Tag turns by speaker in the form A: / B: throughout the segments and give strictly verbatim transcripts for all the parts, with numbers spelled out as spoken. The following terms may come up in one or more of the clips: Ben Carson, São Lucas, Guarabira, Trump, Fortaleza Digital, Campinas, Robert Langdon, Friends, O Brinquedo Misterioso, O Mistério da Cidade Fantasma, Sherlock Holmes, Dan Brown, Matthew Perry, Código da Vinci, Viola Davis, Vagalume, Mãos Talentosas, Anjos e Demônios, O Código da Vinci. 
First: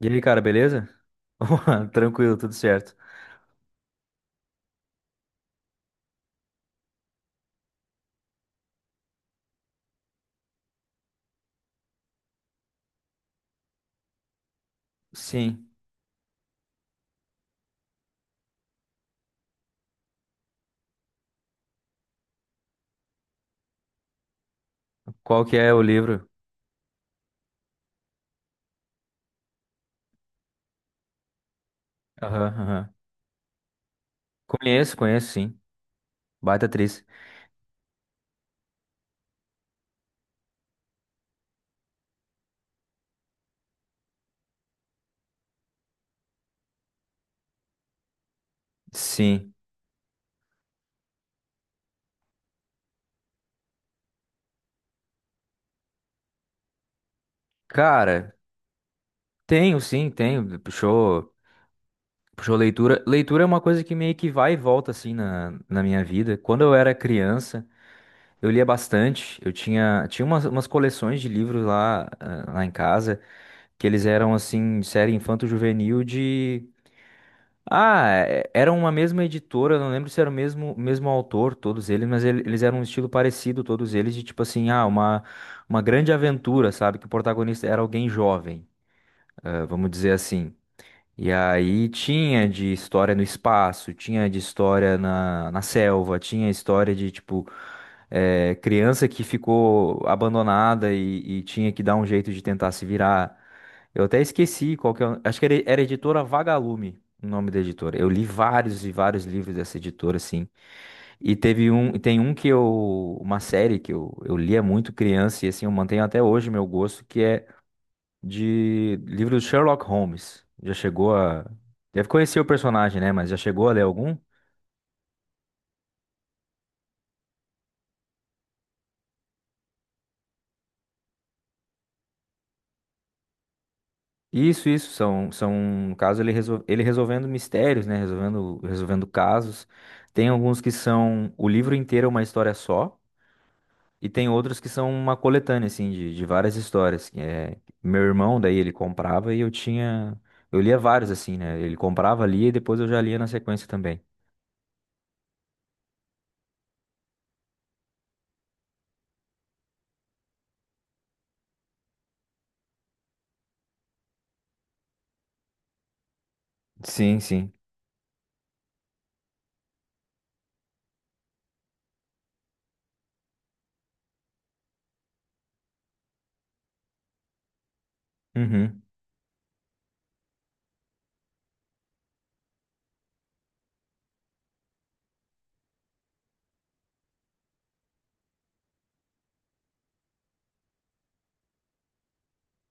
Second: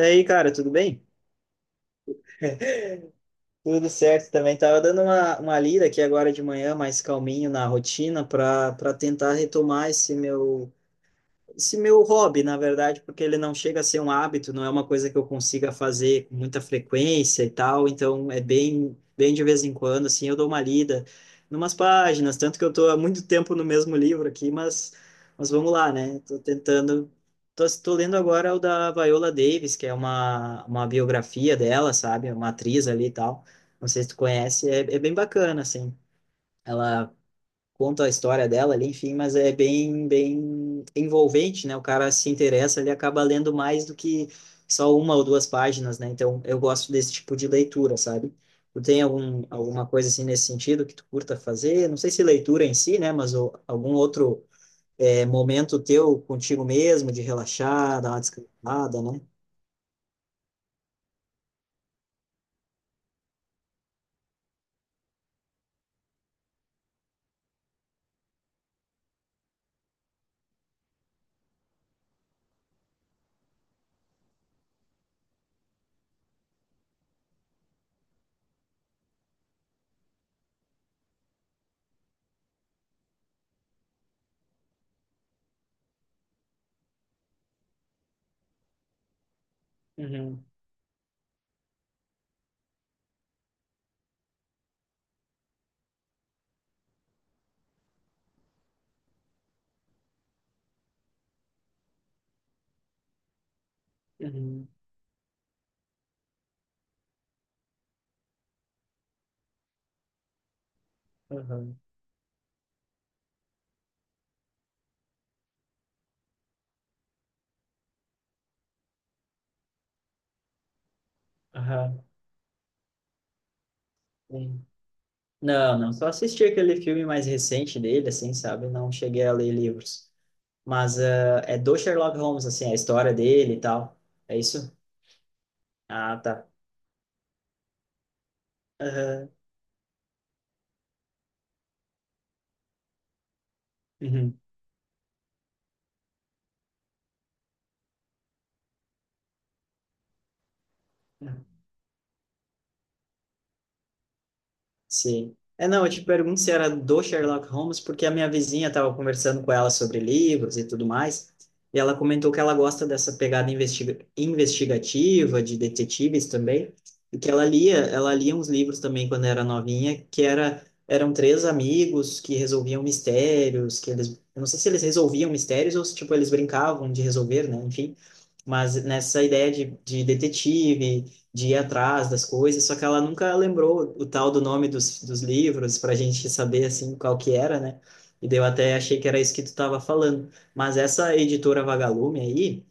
A: E aí, cara,
B: cara, tudo
A: beleza?
B: bem?
A: Opa, tranquilo, tudo certo.
B: Tudo certo também. Tava dando uma, uma lida aqui agora de manhã, mais calminho na rotina, para para tentar retomar esse meu esse meu hobby, na verdade, porque ele não chega a ser um hábito, não é uma coisa que eu
A: Sim.
B: consiga fazer com muita frequência e tal, então é bem, bem de vez em quando, assim, eu dou uma lida numas páginas, tanto que eu tô há muito tempo no mesmo livro aqui, mas,
A: Qual
B: mas
A: que
B: vamos
A: é o
B: lá, né?
A: livro?
B: Tô tentando, tô, tô lendo agora o da Viola Davis, que é uma, uma biografia dela, sabe?
A: Aham,
B: Uma atriz
A: aham.
B: ali e tal, não sei se tu conhece, é,
A: Conheço,
B: é bem
A: conheço, sim.
B: bacana, assim.
A: Baita atriz.
B: Ela conta a história dela ali, enfim, mas é bem, bem envolvente, né? O cara se interessa, ele acaba lendo mais do que só uma ou duas páginas, né? Então, eu gosto desse tipo de leitura, sabe? Tu tem algum,
A: Sim.
B: alguma coisa assim nesse sentido que tu curta fazer? Não sei se leitura em si, né? Mas o- algum outro é, momento teu contigo mesmo, de relaxar, dar uma
A: Cara,
B: descansada, né?
A: tenho, sim, tenho. Puxou, puxou leitura. Leitura é uma coisa que meio que vai e volta, assim, na, na minha vida. Quando eu era criança, eu lia bastante. Eu tinha, tinha umas, umas coleções de livros lá, ah, lá em casa, que eles eram, assim, de série infanto-juvenil de... Ah, é- era uma mesma editora, eu não lembro se era o mesmo, mesmo autor, todos eles, mas ele- eles eram um estilo parecido, todos eles, de tipo assim, ah, uma, uma grande aventura, sabe? Que o protagonista era alguém jovem, eh, vamos dizer
B: Uhum,
A: assim. E aí tinha de história no espaço, tinha de história na, na selva, tinha história de, tipo, eh, criança que ficou abandonada e, e tinha que dar um jeito de tentar se virar. Eu até
B: uhum,
A: esqueci qual que é. o- Acho que era, era editora Vagalume, o nome da editora. Eu li vários e vários livros dessa editora, assim. E teve
B: uhum,
A: um, tem um que eu, uma série que eu, eu lia muito criança e assim eu mantenho até hoje meu gosto, que é de livro do Sherlock Holmes. Já chegou a,
B: aham,
A: deve conhecer o personagem, né? Mas já chegou a ler algum?
B: sim. Não, não, só assisti aquele filme mais recente dele, assim, sabe? Não cheguei a ler livros. Mas ah, é do Sherlock Holmes, assim, a história dele e tal. É
A: Isso,
B: isso?
A: isso são, são no caso
B: Ah,
A: ele,
B: tá.
A: resol, ele resolvendo mistérios, né? Resolvendo, resolvendo
B: Aham.
A: casos. Tem alguns que são o livro inteiro é uma história só. E tem
B: Uhum.
A: outros que são uma coletânea, assim, de, de várias histórias. Que É, meu irmão, daí, ele comprava e eu tinha. Eu lia vários, assim, né? Ele comprava, lia e depois eu já lia na sequência também.
B: Sim. É, não, eu te pergunto se era do Sherlock Holmes, porque a minha vizinha estava conversando com ela sobre livros e tudo mais, e ela comentou que ela gosta dessa pegada investiga- investigativa, de detetives também, e
A: Sim,
B: que ela
A: sim.
B: lia, ela lia uns livros também quando era novinha, que era, eram três amigos que resolviam mistérios, que eles, eu não sei se eles resolviam mistérios ou se, tipo, eles brincavam de resolver, né, enfim, mas
A: Uhum.
B: nessa ideia de, de detetive de ir atrás das coisas, só que ela nunca lembrou o tal do nome dos, dos livros para a gente saber assim qual que era, né? E daí eu até achei que era isso que tu estava falando. Mas essa editora Vagalume aí,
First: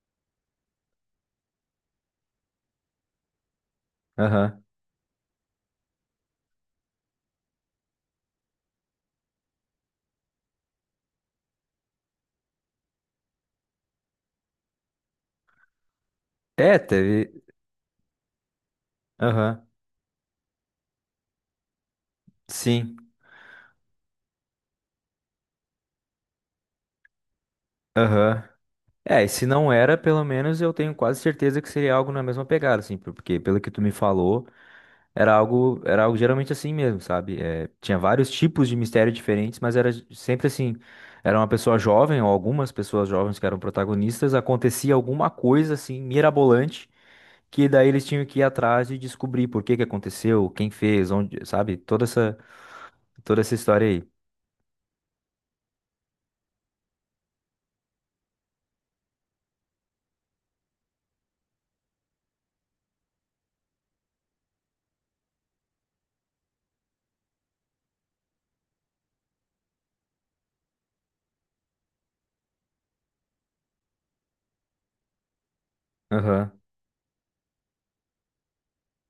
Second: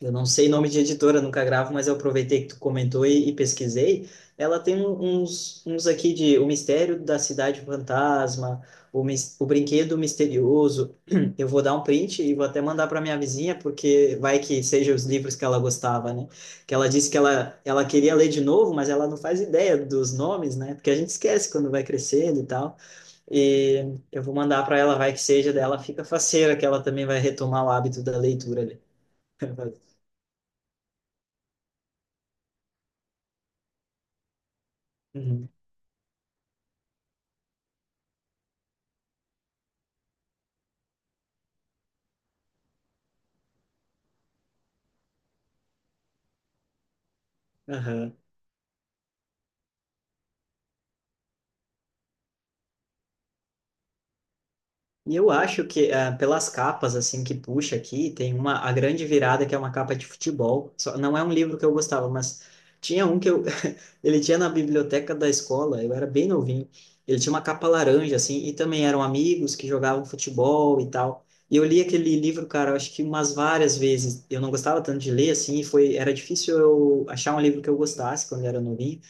B: eu não sei nome de editora, nunca gravo, mas eu aproveitei que tu comentou e, e pesquisei. Ela
A: Aham.
B: tem um- uns, uns aqui de O Mistério da Cidade Fantasma, o, Mis- o Brinquedo Misterioso. Eu vou dar um print e vou até mandar para minha vizinha, porque vai que seja os livros que ela gostava, né? Que
A: É,
B: ela disse que
A: teve.
B: ela, ela queria ler de novo, mas ela não faz
A: Aham.
B: ideia dos nomes, né? Porque a gente esquece quando vai crescendo e tal.
A: Sim.
B: E eu vou mandar para ela, vai que seja dela, fica faceira, que ela também vai retomar o hábito da
A: Aham.
B: leitura ali.
A: É, e se não era, pelo menos eu tenho quase certeza que seria algo na mesma pegada, assim, por- porque pelo que tu me falou. Era
B: Uhum.
A: algo, era algo geralmente assim mesmo, sabe? Eh, tinha vários tipos de mistério diferentes, mas era sempre assim. Era uma pessoa jovem, ou algumas pessoas jovens que eram protagonistas, acontecia alguma coisa assim, mirabolante, que daí eles
B: Aham.
A: tinham que ir atrás e descobrir por que que aconteceu, quem fez, onde, sabe? Toda essa, toda essa história aí.
B: E eu acho que ah, pelas capas assim que puxa aqui, tem uma a grande virada que é uma capa de futebol. Só, não é um livro que eu gostava, mas tinha um que eu ele tinha na biblioteca da escola, eu era bem novinho. Ele tinha uma capa laranja assim e também eram amigos que jogavam futebol e tal. E eu li aquele livro, cara, eu acho que umas várias vezes. Eu não gostava tanto de ler assim, e foi era
A: Aham,
B: difícil eu achar um livro que eu gostasse quando eu era novinho.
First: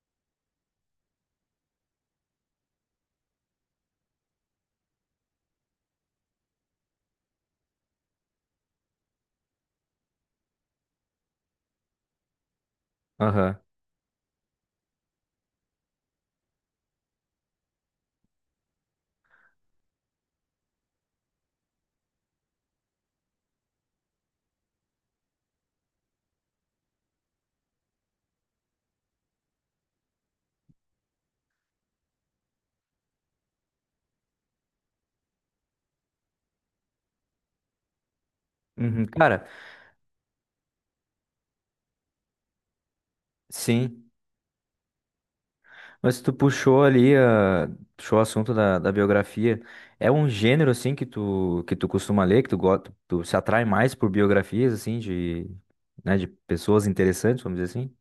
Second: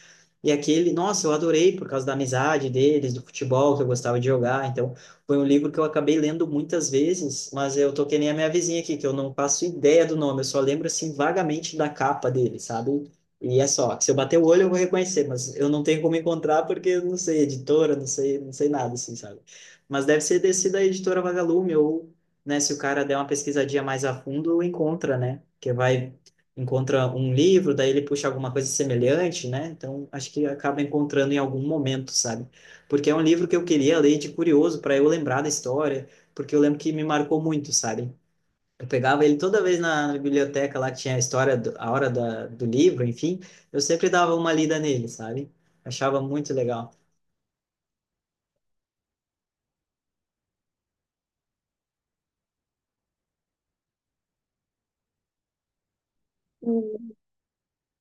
B: E aquele, nossa, eu adorei por causa da amizade deles, do futebol que eu gostava de jogar. Então, foi um livro que eu acabei lendo muitas vezes, mas eu tô que nem a minha vizinha aqui, que eu não faço ideia do nome, eu só lembro assim vagamente da capa dele, sabe?
A: aham.
B: E é só, que se eu bater o olho eu vou reconhecer, mas eu não tenho como encontrar porque eu não sei editora, não sei, não sei nada assim, sabe? Mas deve ser desse da editora Vagalume ou, né, se o cara der uma pesquisadinha mais a fundo, encontra, né? Que vai encontra um livro, daí ele puxa alguma coisa semelhante, né? Então, acho que acaba encontrando em algum momento, sabe? Porque é um livro que eu queria ler de curioso para eu lembrar da história, porque eu lembro que me marcou muito, sabe? Eu
A: Uhum.
B: pegava ele
A: Cara,
B: toda vez na, na biblioteca lá que tinha a história, do, a hora da, do livro, enfim, eu
A: sim.
B: sempre dava uma lida nele, sabe? Achava
A: Mas tu
B: muito
A: puxou
B: legal.
A: ali, ah, puxou o assunto da, da biografia. É um gênero, assim, que tu, que tu costuma ler, que tu, go- tu se atrai mais por biografias, assim, de, né, de pessoas interessantes, vamos dizer assim?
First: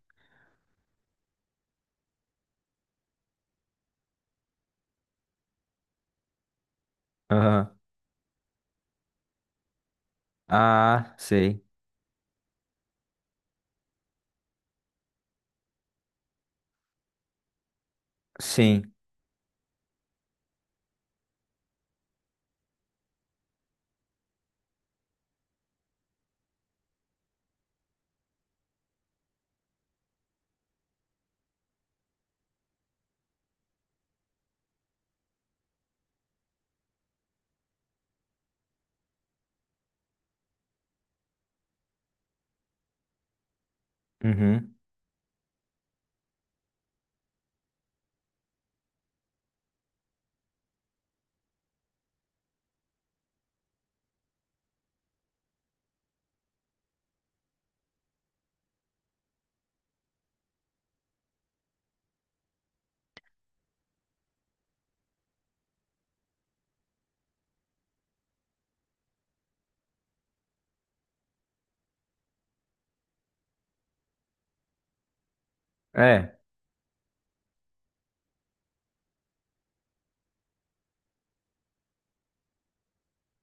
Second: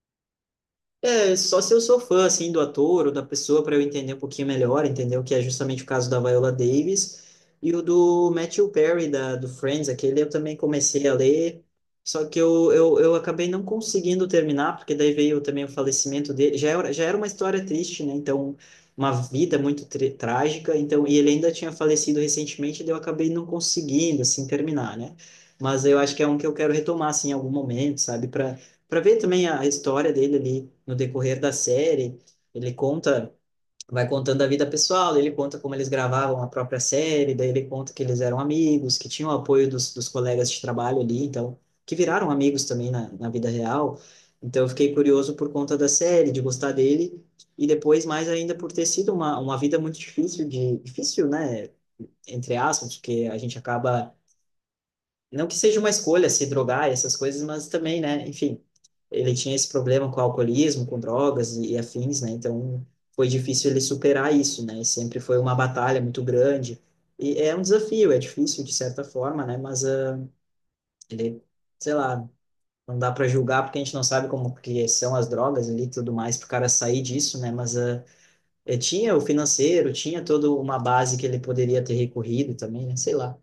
B: É, só se eu sou fã, assim, do ator ou da pessoa para eu entender um pouquinho melhor, entendeu? Que é justamente o caso da Viola Davis.
A: Aham.
B: E o do Matthew Perry, da, do Friends, aquele eu também comecei
A: Ah,
B: a ler,
A: sei.
B: só que eu, eu, eu acabei não conseguindo terminar, porque daí veio também o falecimento dele. Já era, já era uma história triste, né? Então,
A: Sim.
B: uma vida muito tri- trágica. Então, e ele ainda tinha falecido recentemente, daí eu acabei não conseguindo, assim, terminar, né? Mas eu acho que é um que eu quero retomar, assim, em algum momento, sabe? Para para ver também a história dele ali no decorrer da série. Ele conta, vai contando a vida pessoal, ele conta como eles gravavam a própria série, daí ele conta que eles eram amigos, que tinham o apoio dos, dos colegas de trabalho ali, então, que viraram amigos também na, na vida real. Então, eu
A: Uhum.
B: fiquei curioso por conta da série, de gostar dele, e depois mais ainda por ter sido uma, uma vida muito difícil de, difícil, né? Entre aspas, porque a gente acaba não que seja uma escolha se drogar e essas coisas, mas também, né, enfim, ele tinha esse problema com alcoolismo, com drogas e, e afins, né, então foi difícil ele superar isso, né, e sempre foi uma batalha muito grande, e é um desafio, é difícil de certa forma, né, mas ah, ele, sei lá, não dá para julgar porque a gente não sabe como que são as drogas ali e tudo
A: É,
B: mais, para o cara sair disso, né, mas ah, eh, tinha o financeiro, tinha toda uma base que ele poderia ter recorrido também, né, sei lá,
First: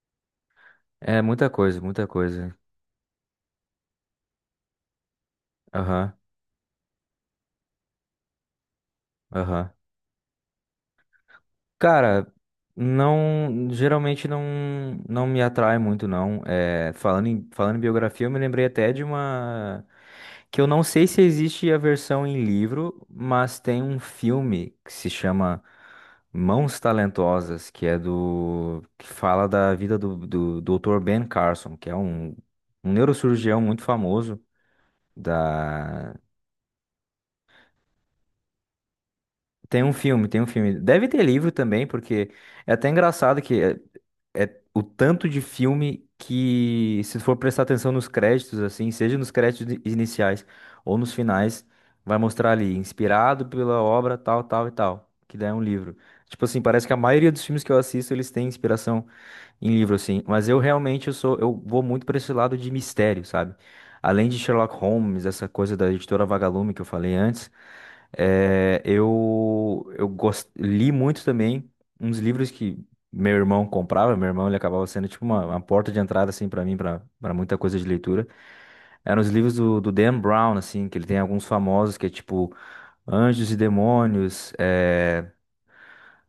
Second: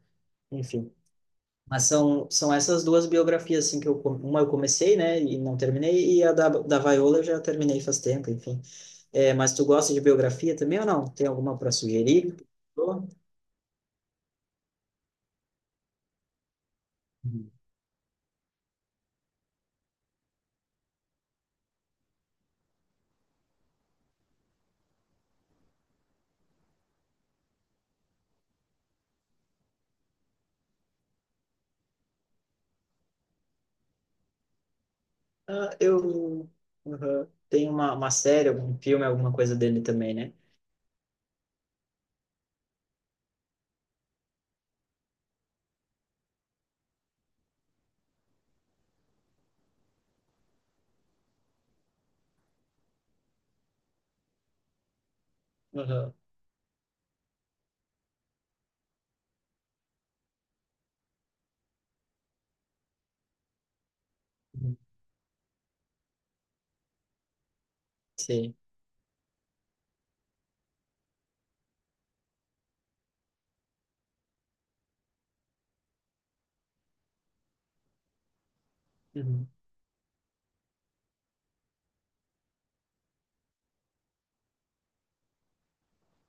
B: enfim.
A: é muita coisa,
B: Mas
A: muita
B: são, são
A: coisa.
B: essas duas biografias, assim, que eu, com- uma eu comecei, né, e não
A: Aham,
B: terminei, e a da, da Viola eu já terminei faz tempo, enfim. É, mas tu
A: aham.
B: gosta de biografia também ou não? Tem alguma para
A: Cara,
B: sugerir?
A: não, geralmente não, não me atrai muito, não. É, falando em,
B: Uhum.
A: falando em biografia, eu me lembrei até de uma. Que eu não sei se existe a versão em livro, mas tem um filme que se chama Mãos Talentosas, que é do, que fala da vida do, do doutor Ben Carson, que é um, um neurocirurgião muito famoso
B: Ah,
A: da.
B: eu uhum. Tem uma, uma série, algum filme, alguma coisa dele
A: Tem um
B: também,
A: filme,
B: né?
A: tem um filme. Deve ter livro também, porque é até engraçado que é, é o tanto de filme que, se for prestar atenção nos créditos, assim, seja nos créditos i- iniciais ou nos finais, vai mostrar ali, inspirado pela obra tal, tal e tal, que daí é um livro.
B: Uhum.
A: Tipo assim, parece que a maioria dos filmes que eu assisto, eles têm inspiração em livro, assim. Mas eu realmente, eu sou, eu vou muito para esse lado de mistério, sabe? Além de Sherlock
B: Uhum.
A: Holmes, essa coisa da editora Vagalume que eu falei antes,
B: Sei.
A: eh, eu, eu gos- li muito também uns livros que meu irmão comprava. Meu irmão ele acabava sendo tipo uma, uma porta de entrada assim para mim, para para muita coisa de leitura. Eram os
B: Uhum.
A: livros do, do Dan Brown, assim, que ele tem alguns famosos que é tipo Anjos e Demônios. eh,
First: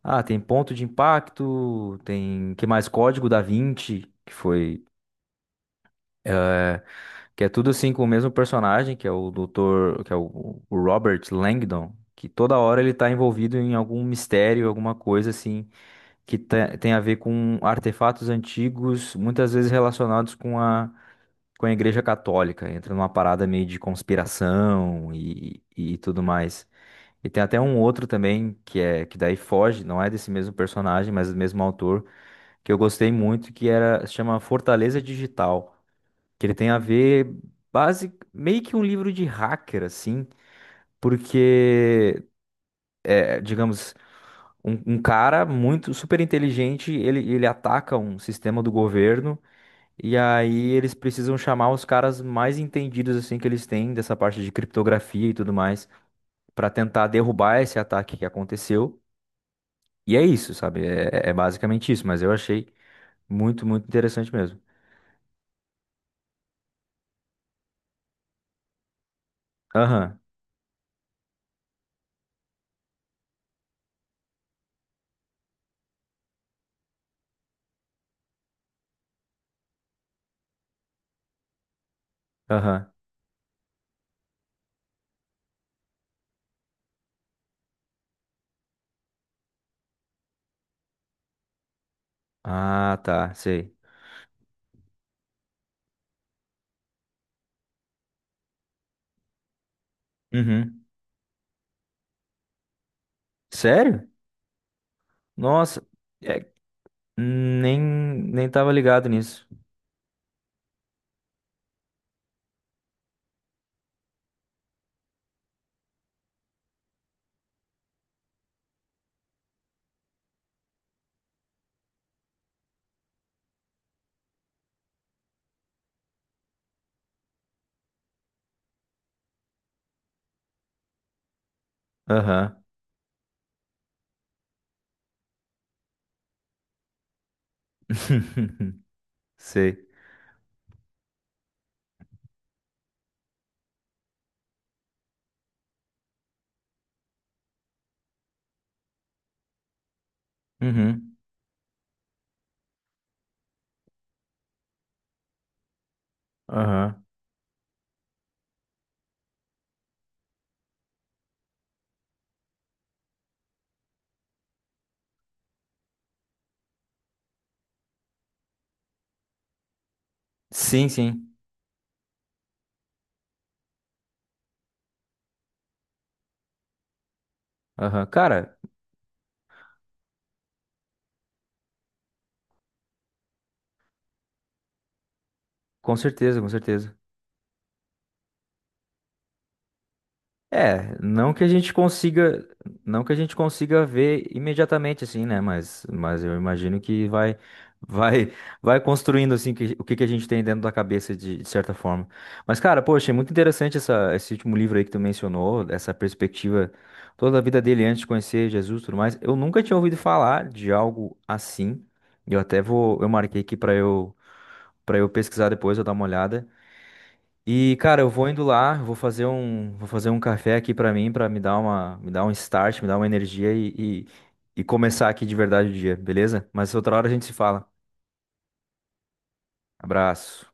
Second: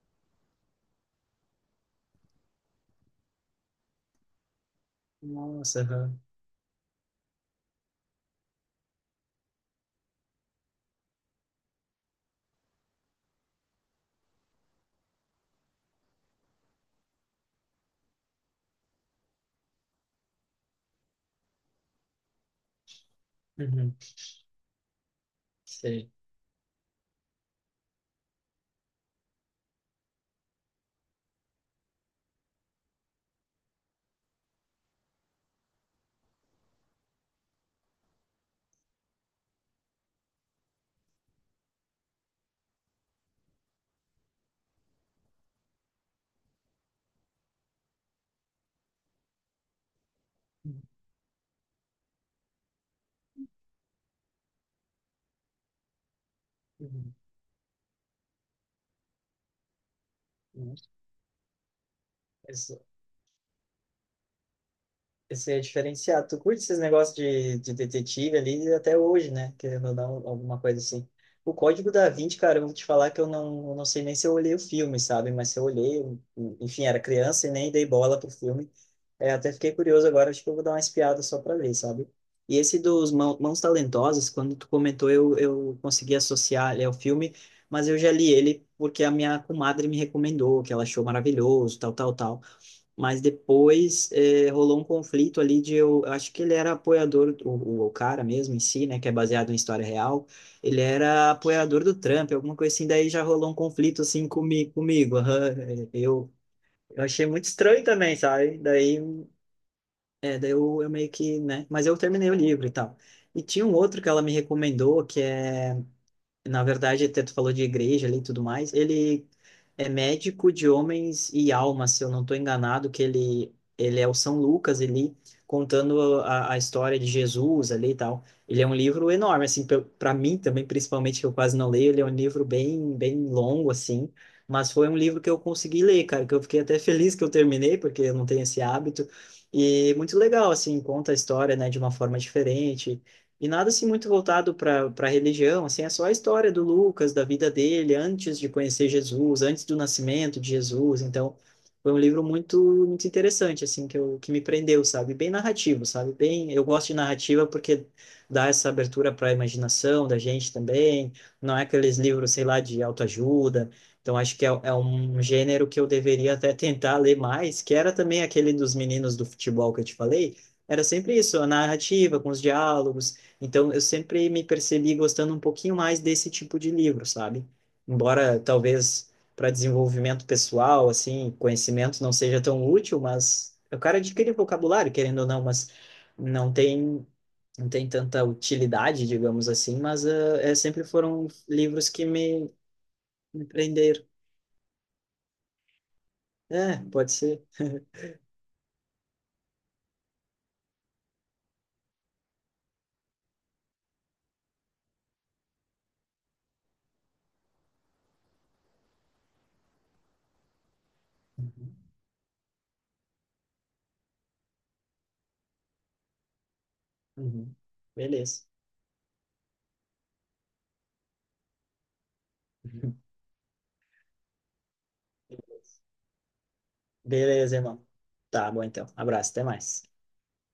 A: Ah, tem Ponto de Impacto, tem que mais Código da Vinci, que foi.
B: Nossa, aham.
A: Que é tudo assim com o mesmo personagem, que é o doutor, que é o, o Robert Langdon, que toda hora ele tá envolvido em algum mistério, alguma coisa assim, que te- tem a ver com artefatos antigos, muitas vezes relacionados com a, com a Igreja Católica. Entra numa parada meio de
B: Uhum.
A: conspiração e, e
B: Sei.
A: tudo mais. E tem até um outro também, que é que daí foge, não é desse mesmo personagem, mas do mesmo autor, que eu gostei muito, que era, se chama Fortaleza Digital, que ele tem a ver base meio que um livro de hacker assim, porque é, digamos um, um cara muito super inteligente, ele ele ataca um sistema do governo e aí
B: Uhum.
A: eles precisam chamar os caras mais entendidos assim que eles têm dessa parte de criptografia e tudo mais para tentar derrubar esse ataque que aconteceu. E é isso,
B: Uhum.
A: sabe? É, é é basicamente isso, mas eu achei
B: Mas,
A: muito, muito interessante mesmo.
B: isso é diferenciado. Tu curte esses negócios de, de detetive ali até hoje, né? Querendo ou
A: Aham,
B: não, alguma coisa assim. O Código da Vinci, cara, eu vou te falar que eu não, eu não sei nem se eu olhei o filme, sabe? Mas se eu olhei, eu- enfim, era criança e nem dei bola pro filme. É, até fiquei curioso agora, acho que eu vou dar uma espiada só pra ver, sabe? E esse
A: aham.
B: dos Mão- Mãos Talentosas, quando tu comentou, eu, eu consegui associar ele ao filme, mas eu já li ele porque a minha comadre me recomendou, que ela achou maravilhoso, tal, tal, tal.
A: Ah,
B: Mas
A: tá, sei.
B: depois eh, rolou um conflito ali de eu, eu acho que ele era apoiador, o, o, o cara mesmo em si, né, que é baseado em história real, ele
A: Uhum.
B: era apoiador do Trump, alguma coisa assim, daí já rolou um conflito
A: Sério?
B: assim comi, comigo. Aham,
A: Nossa,
B: eh, Eu,
A: é,
B: eu achei muito
A: nem,
B: estranho também,
A: nem
B: sabe?
A: tava
B: Daí,
A: ligado nisso.
B: é, daí eu, eu meio que, né, mas eu terminei o livro e tal. E tinha um outro que ela me recomendou, que é na verdade, até tu falou de igreja ali e tudo mais, ele é médico de homens e almas, se eu não estou enganado, que ele, ele é o São Lucas ali, contando a, a história de Jesus ali e tal. Ele é um livro enorme, assim, para mim também, principalmente, que eu quase não leio, ele é um livro
A: Aham.
B: bem, bem longo, assim, mas foi um livro que eu consegui ler, cara, que eu fiquei até feliz que eu terminei, porque eu não tenho esse hábito,
A: Sei.
B: e muito legal, assim, conta a história, né, de uma forma diferente, e nada assim muito voltado para para religião, assim, é só a história do Lucas, da vida dele antes de conhecer Jesus, antes do nascimento de Jesus.
A: Uhum.
B: Então, foi um livro muito muito interessante assim que eu, que me prendeu, sabe? Bem narrativo, sabe? Bem, eu gosto de
A: Aham.
B: narrativa porque dá essa abertura para a imaginação da gente também. Não é aqueles livros, sei lá, de autoajuda. Então, acho que é, é um gênero que eu deveria até tentar ler mais, que era também aquele dos meninos do futebol que eu te falei. Era
A: Sim,
B: sempre
A: sim.
B: isso, a narrativa com os diálogos então, eu sempre me percebi gostando um pouquinho mais desse tipo de livro, sabe?
A: Aham.
B: Embora
A: Cara,
B: talvez para desenvolvimento pessoal, assim, conhecimento não seja tão útil, mas o cara adquire vocabulário, querendo ou não, mas
A: com certeza, com
B: não
A: certeza.
B: tem não tem tanta utilidade, digamos assim, mas uh, é, sempre
A: É,
B: foram
A: não que a gente
B: livros que
A: consiga,
B: me,
A: não que a gente
B: me
A: consiga
B: prenderam.
A: ver imediatamente assim, né? Mas, mas eu
B: É,
A: imagino que
B: pode
A: vai,
B: ser.
A: vai, vai construindo assim que- o que que a gente tem dentro da cabeça de, de certa forma. Mas cara, poxa, é muito interessante essa, esse último livro aí que tu mencionou, essa perspectiva toda a vida dele antes de conhecer Jesus, e tudo mais. Eu nunca tinha ouvido falar de algo
B: Uhum.
A: assim. Eu até vou, eu marquei aqui para eu, para eu pesquisar depois, eu dar uma olhada.
B: Uhum.
A: E, cara, eu vou indo
B: Beleza.
A: lá, vou fazer um, vou fazer um café aqui pra mim, pra me dar uma, me dar um start, me dar
B: Uhum.
A: uma energia e, e, e começar aqui de verdade o dia, beleza? Mas outra hora a gente se
B: Beleza,
A: fala.
B: irmão. Tá bom, então. Abraço, até mais.
A: Abraço.